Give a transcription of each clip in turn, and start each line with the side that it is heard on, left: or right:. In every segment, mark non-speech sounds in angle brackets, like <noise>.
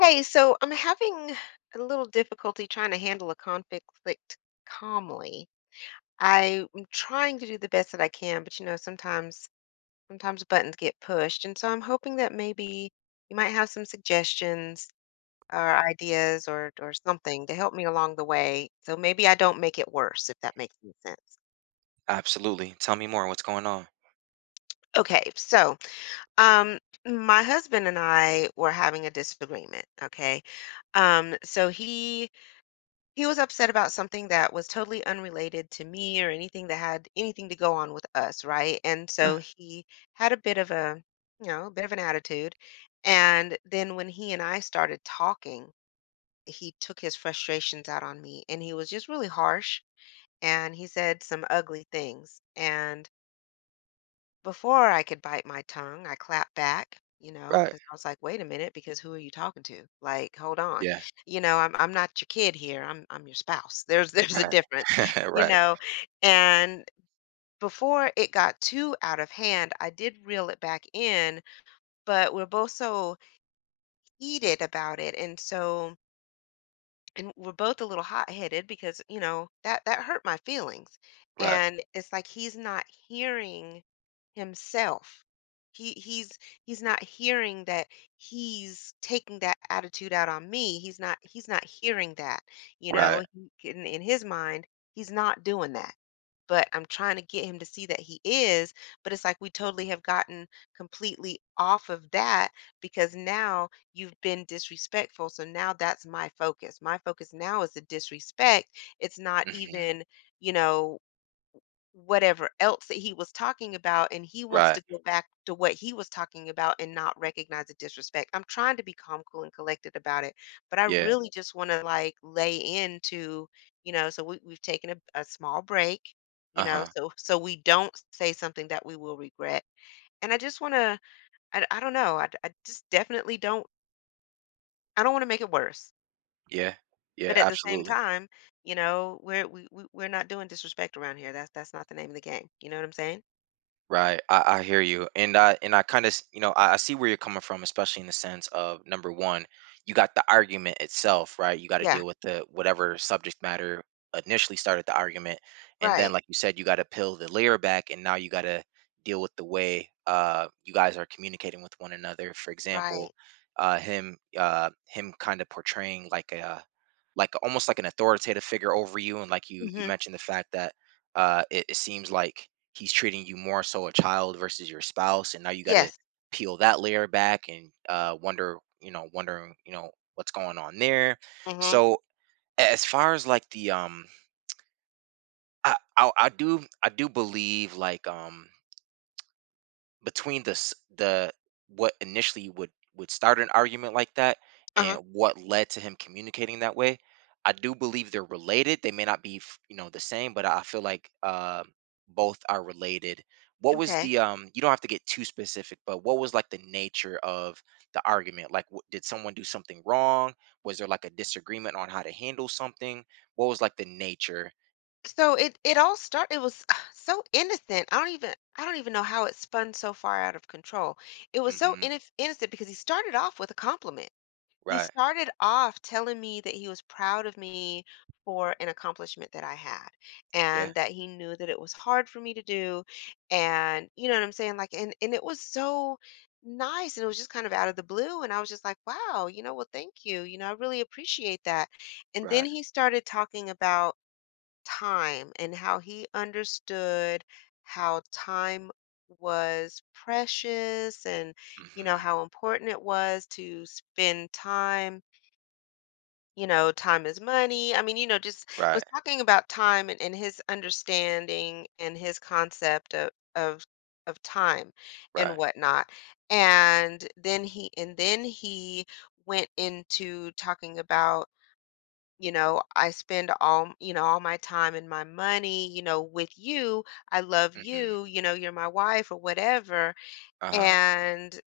left: Hey, so I'm having a little difficulty trying to handle a conflict calmly. I'm trying to do the best that I can, but sometimes sometimes buttons get pushed, and so I'm hoping that maybe you might have some suggestions or ideas or something to help me along the way, so maybe I don't make it worse, if that makes any sense.
right: Absolutely. Tell me more. What's going on?
left: Okay, so um my husband and I were having a disagreement, okay? So he was upset about something that was totally unrelated to me or anything that had anything to go on with us, right? And so
right: Right,
left: he had a bit of a, a bit of an attitude. And then when he and I started talking, he took his frustrations out on me and he was just really harsh and he said some ugly things. And before I could bite my tongue, I clapped back, you know,
right: right,
left: because I was like, "Wait a minute, because who are you talking to? Like, hold on.
right: yeah.
left: You know, I'm not your kid here. I'm your spouse. <laughs> There's a
right: Right.
left: difference."
right: <laughs> Right.
left: You
right: Right.
left: know? And before it got too out of hand, I did reel it back in, but we're both so heated about it, and so and we're both a little hot-headed because, you know, that hurt my feelings.
right: Right.
left: And it's like he's not hearing himself. He, he's not hearing that he's taking that attitude out on me. He's not hearing that. You know,
right: Right.
left: he, in his mind, he's not doing that. But I'm trying to get him to see that he is. But it's like we totally have gotten completely off of that because now you've been disrespectful. So now that's my focus. My focus now is the disrespect. It's not
right: Hmm.
left: even, you know, whatever else that he was talking about, and he wants
right: Right.
left: to go back to what he was talking about and not recognize the disrespect. I'm trying to be calm, cool, and collected about it, but I
right: Yeah.
left: really just want to like lay into, you know, so we've taken a small break, you
right: Uh
left: know,
right: huh.
left: so so we don't say something that we will regret. And I just want to, I don't know, I just definitely don't, I don't want to make it worse.
right: Yeah. Yeah.
left: But at the same
right: Absolutely.
left: time, you know, we we're not doing disrespect around here. That's not the name of the game. You know what I'm saying?
right: Right. I hear you. And I kind of I see where you're coming from, especially in the sense of number one, you got the argument itself, right? You got to
left: Yeah,
right: deal with the whatever subject matter initially started the argument, and then
left: right.
right: like you said, you got to peel the layer back, and now you got to deal with the way you guys are communicating with one another. For example,
left: Right.
right: him kind of portraying like a, like almost like an authoritative figure over you, and like you
left: Mhm.
right: mentioned the fact that it seems like he's treating you more so a child versus your spouse, and now you got to
left: Yes.
right: peel that layer back and wonder wondering what's going on there.
left: Mhm.
right: So as far as like the I do believe, like, between the what initially would start an argument like that, and
left: Uh-huh.
right: what led to him communicating that way, I do believe they're related. They may not be, the same, but I feel like, both are related. What was
left: Okay.
right: the um? You don't have to get too specific, but what was like the nature of the argument? Like, did someone do something wrong? Was there like a disagreement on how to handle something? What was like the nature?
left: So it all started. It was <sighs> so innocent. I don't even know how it spun so far out of control. It was so
right: Hmm.
left: innocent because he started off with a compliment. He
right: Right.
left: started off telling me that he was proud of me for an accomplishment that I had
right: Yeah.
left: and that he knew that it was hard for me to do, and you know what I'm saying, like, and it was so nice and it was just kind of out of the blue, and I was just like, wow, you know, well, thank you, you know, I really appreciate that. And then
right: Right.
left: he started talking about time and how he understood how time was precious and, you know,
right: Hmm.
left: how important it was to spend time, you know, time is money. I mean, you know, just was
right: Right.
left: talking about time and his understanding and his concept of of time and
right: Right.
left: whatnot. And then he went into talking about, you know, I spend all, you know, all my time and my money, you know, with you. I love
right: Mm-hmm.
left: you, you know, you're my wife or whatever.
right: Uh-huh.
left: and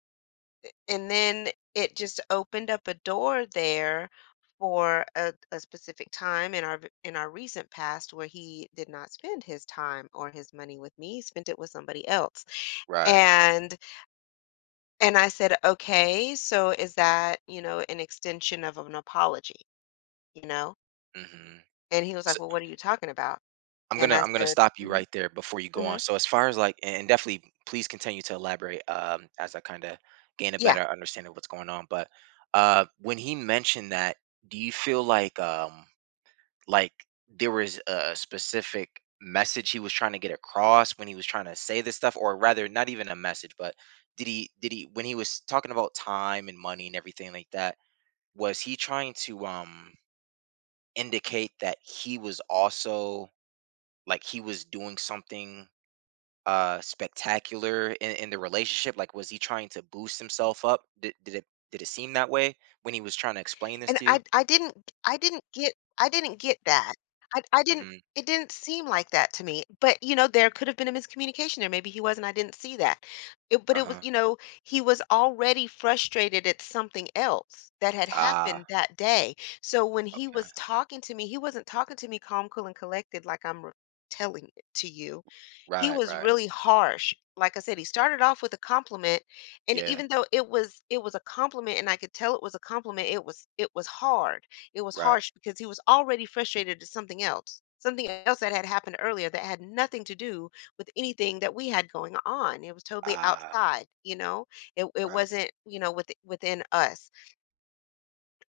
left: and then it just opened up a door there for a specific time in our in our recent past where he did not spend his time or his money with me, he spent it with somebody else.
right: Right.
left: and and I said, okay, so is that, you know, an extension of an apology, you know?
right: Mhm.
left: And he was like,
right: So,
left: well, what are you talking about?
right: I'm
left: And
right: gonna
left: I
right: I'm gonna
left: said,
right: stop you
left: "Mhm,
right: right there before you go on.
left: mhm,
right: So as far as like, and definitely please continue to elaborate, as I kind of gain a
left: yeah,"
right: better understanding of what's going on. But when he mentioned that, do you feel like like there was a specific message he was trying to get across when he was trying to say this stuff, or rather, not even a message, but did he when he was talking about time and money and everything like that, was he trying to indicate that he was also, like, he was doing something spectacular in the relationship? Like, was he trying to boost himself up? Did it seem that way when he was trying to explain this
left: and
right: to you?
left: I didn't get that. I didn't,
right: Mm-hmm.
left: it didn't seem like that to me, but, you know, there could have been a miscommunication there, maybe he wasn't, I didn't see that. It, but it was,
right: Uh-huh.
left: you know, he was already frustrated at something else that had
right: Ah,
left: happened that day. So when he
right: okay.
left: was talking to me, he wasn't talking to me calm, cool, and collected like I'm r telling it to you. He
right: Right,
left: was
right: right.
left: really harsh. Like I said, he started off with a compliment, and
right: Yeah.
left: even though it was a compliment and I could tell it was a compliment, it was hard, it was
right: Right.
left: harsh because he was already frustrated at something else, something else that had happened earlier that had nothing to do with anything that we had going on. It was totally
right: Ah.
left: outside, you know, it
right: Right.
left: wasn't, you know, with, within us.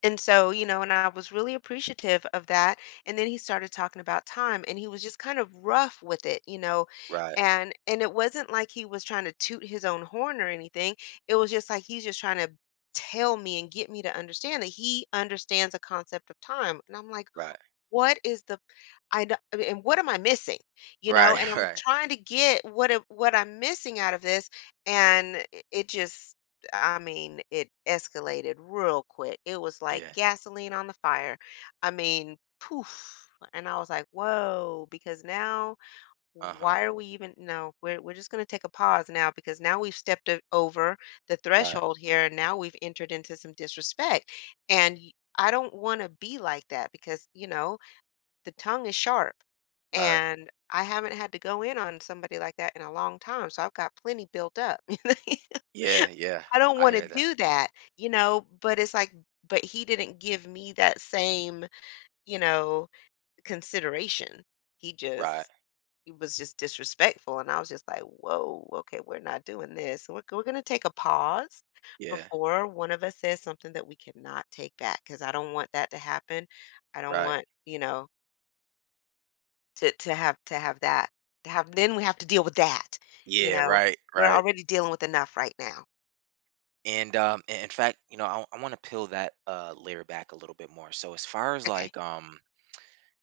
left: And so, you know, and I was really appreciative of that. And then he started talking about time and he was just kind of rough with it, you know.
right: Right.
left: And it wasn't like he was trying to toot his own horn or anything. It was just like he's just trying to tell me and get me to understand that he understands the concept of time. And I'm like,
right: Right.
left: what is the, I know, and what am I missing? You know,
right: Right.
left: and
right: <laughs>
left: I'm
right: Right.
left: trying to get what I'm missing out of this, and it just, I mean, it escalated real quick. It was like
right: Yeah.
left: gasoline on the fire. I mean, poof. And I was like, whoa, because now
right: Uh-huh.
left: why are we even no, we're just gonna take a pause now because now we've stepped over the
right: Right,
left: threshold here and now we've entered into some disrespect. And I don't want to be like that because, you know, the tongue is sharp.
right: right.
left: And I haven't had to go in on somebody like that in a long time, so I've got plenty built up. <laughs>
right: Yeah, yeah.
left: I don't
right: I
left: want to
right: hear that.
left: do that, you know, but it's like, but he didn't give me that same, you know, consideration. He
right: Right.
left: just, he was just disrespectful. And I was just like, whoa, okay, we're not doing this. We're going to take a pause
right: Yeah.
left: before one of us says something that we cannot take back because I don't want that to happen. I don't
right: Right.
left: want, you know, to have to have that, to have then we have to deal with that, you
right: Yeah.
left: know?
right: Right.
left: We're
right: Right.
left: already dealing with enough right now.
right: And in fact, I want to peel that layer back a little bit more. So as far as
left: Okay.
right: like,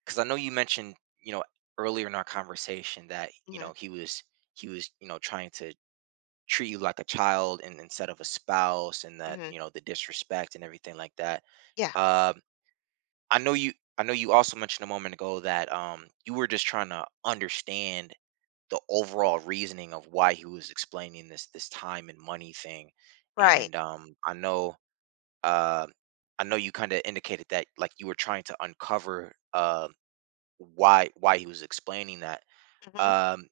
right: because I know you mentioned, you know, earlier in our conversation that
left: Mhm,
right: he was trying to treat you like a child, and instead of a spouse, and that
left: mhm.
right: the disrespect and everything like that.
left: Yeah,
right: Um, I know you. I know you also mentioned a moment ago that you were just trying to understand the overall reasoning of why he was explaining this time and money thing.
left: right.
right: And uh, I know you kind of indicated that like you were trying to uncover, why he was explaining that.
left: Mhm.
right: Um,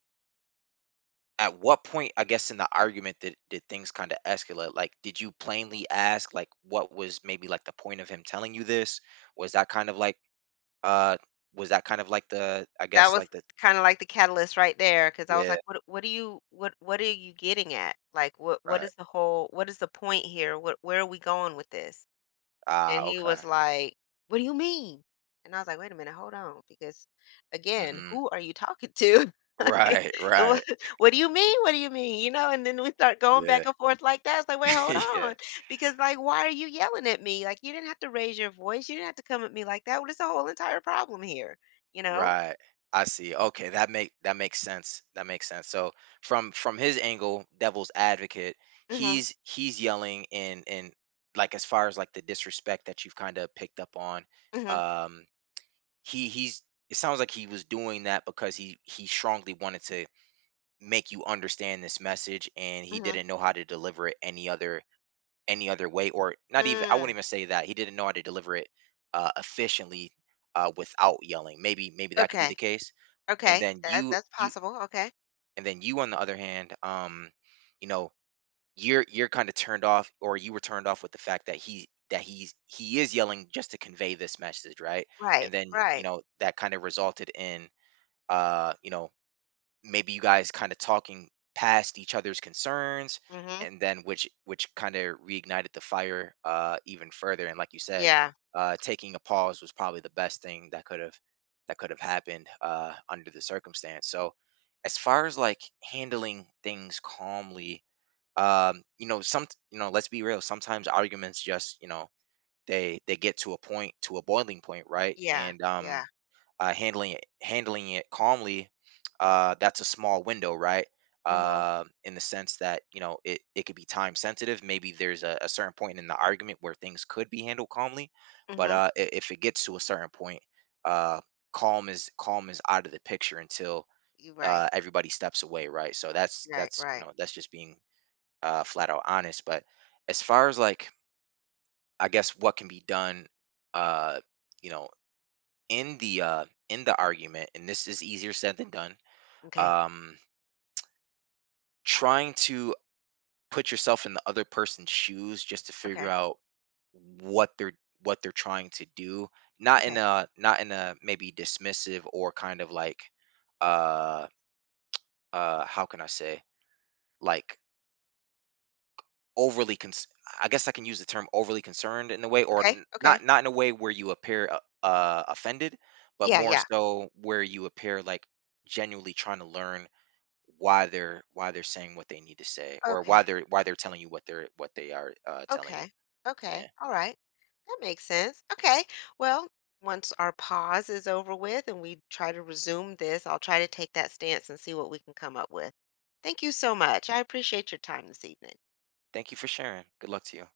right: at what point, I guess, in the argument did things kind of escalate? Like, did you plainly ask like what was maybe like the point of him telling you this? Was that kind of like, uh was that kind of like the, I
left: That
right: guess,
left: was
right: like the...
left: kinda like the catalyst right there, because I was
right: Yeah.
left: like, "What what are you, what are you getting at? Like, what
right: Right.
left: is the whole, what is the point here? What, where are we going with this?" And
right: Ah,
left: he
right: okay.
left: was like, "What do you mean?" And I was like, "Wait a minute, hold on, because again,
right: Mm-hmm.
left: who are you talking to?" <laughs>
right: <laughs>
left: Like,
right: Right,
left: "Wha
right: right.
left: what do you mean? What do you mean?" You know, and then we start going
right: Yeah.
left: back and forth like that. It's like, "Wait,
right: <laughs>
left: hold
right: Yeah.
left: on," because like, why are you yelling at me? Like, you didn't have to raise your voice. You didn't have to come at me like that. What is the whole entire problem here? You know?
right: Right. I see. Okay, that make that makes sense. That makes sense. So from his angle, devil's advocate,
left: Mhm.
right: he's yelling, and like, as far as like the disrespect that you've kind of picked up on,
left: Mhm.
right: um he he's it sounds like he was doing that because he strongly wanted to make you understand this message, and he
left: Mhm.
right: didn't know how to deliver it any other way, or not even, I wouldn't
left: Mm.
right: even say that. He didn't know how to deliver it efficiently, without yelling. Maybe, that could be the
left: Okay.
right: case. and
left: Okay.
right: then
left: That
right: you
left: that's
right: you
left: possible. Okay.
right: and then you on the other hand, you know you're kind of turned off, or you were turned off with the fact that he that he's he is yelling just to convey this message, right?
left: Right.
right: And then,
left: Right.
right: that kind of resulted in, uh you know maybe you guys kind of talking past each other's concerns,
left: Mhm.
right: and then which kind of reignited the fire, even further, and like you said,
left: Yeah.
right: taking a pause was probably the best thing that could have, happened under the circumstance. So as far as like handling things calmly, you know some you know let's be real, sometimes arguments just, they get to a boiling point, right?
left: Yeah.
right: And,
left: Yeah.
right: handling it, calmly, that's a small window, right?
left: Mhm.
right: In the sense that, it could be time sensitive. Maybe there's a certain point in the argument where things could be handled calmly, but
left: Mhm.
right: if it gets to a certain point, uh, calm is out of the picture until,
left: You right,
right: everybody steps away, right? So that's
left: right,
right: that's
left: right.
right: that's just being, flat out honest. But as far as like, I guess what can be done, uh, you know, in the, argument, and this is easier said than done.
left: Okay,
right: Um, Trying to put yourself in the other person's shoes just to figure
left: okay,
right: out what they're what they're trying to do, not
left: okay,
right: in a, maybe dismissive or kind of like, uh how can I say, like, overly I guess I can use the term overly concerned in a way, or
left: okay, okay.
right: not in a way where you appear, offended, but
left: Yeah,
right: more
left: yeah.
right: so where you appear like genuinely trying to learn why they're saying what they need to say, or
left: Okay,
right: why they're telling you what they are telling you.
left: okay,
right: Yeah.
left: okay. All right. That makes sense. Okay. Well, once our pause is over with and we try to resume this, I'll try to take that stance and see what we can come up with. Thank you so much. I appreciate your time this evening.
right: Thank you for sharing. Good luck to you.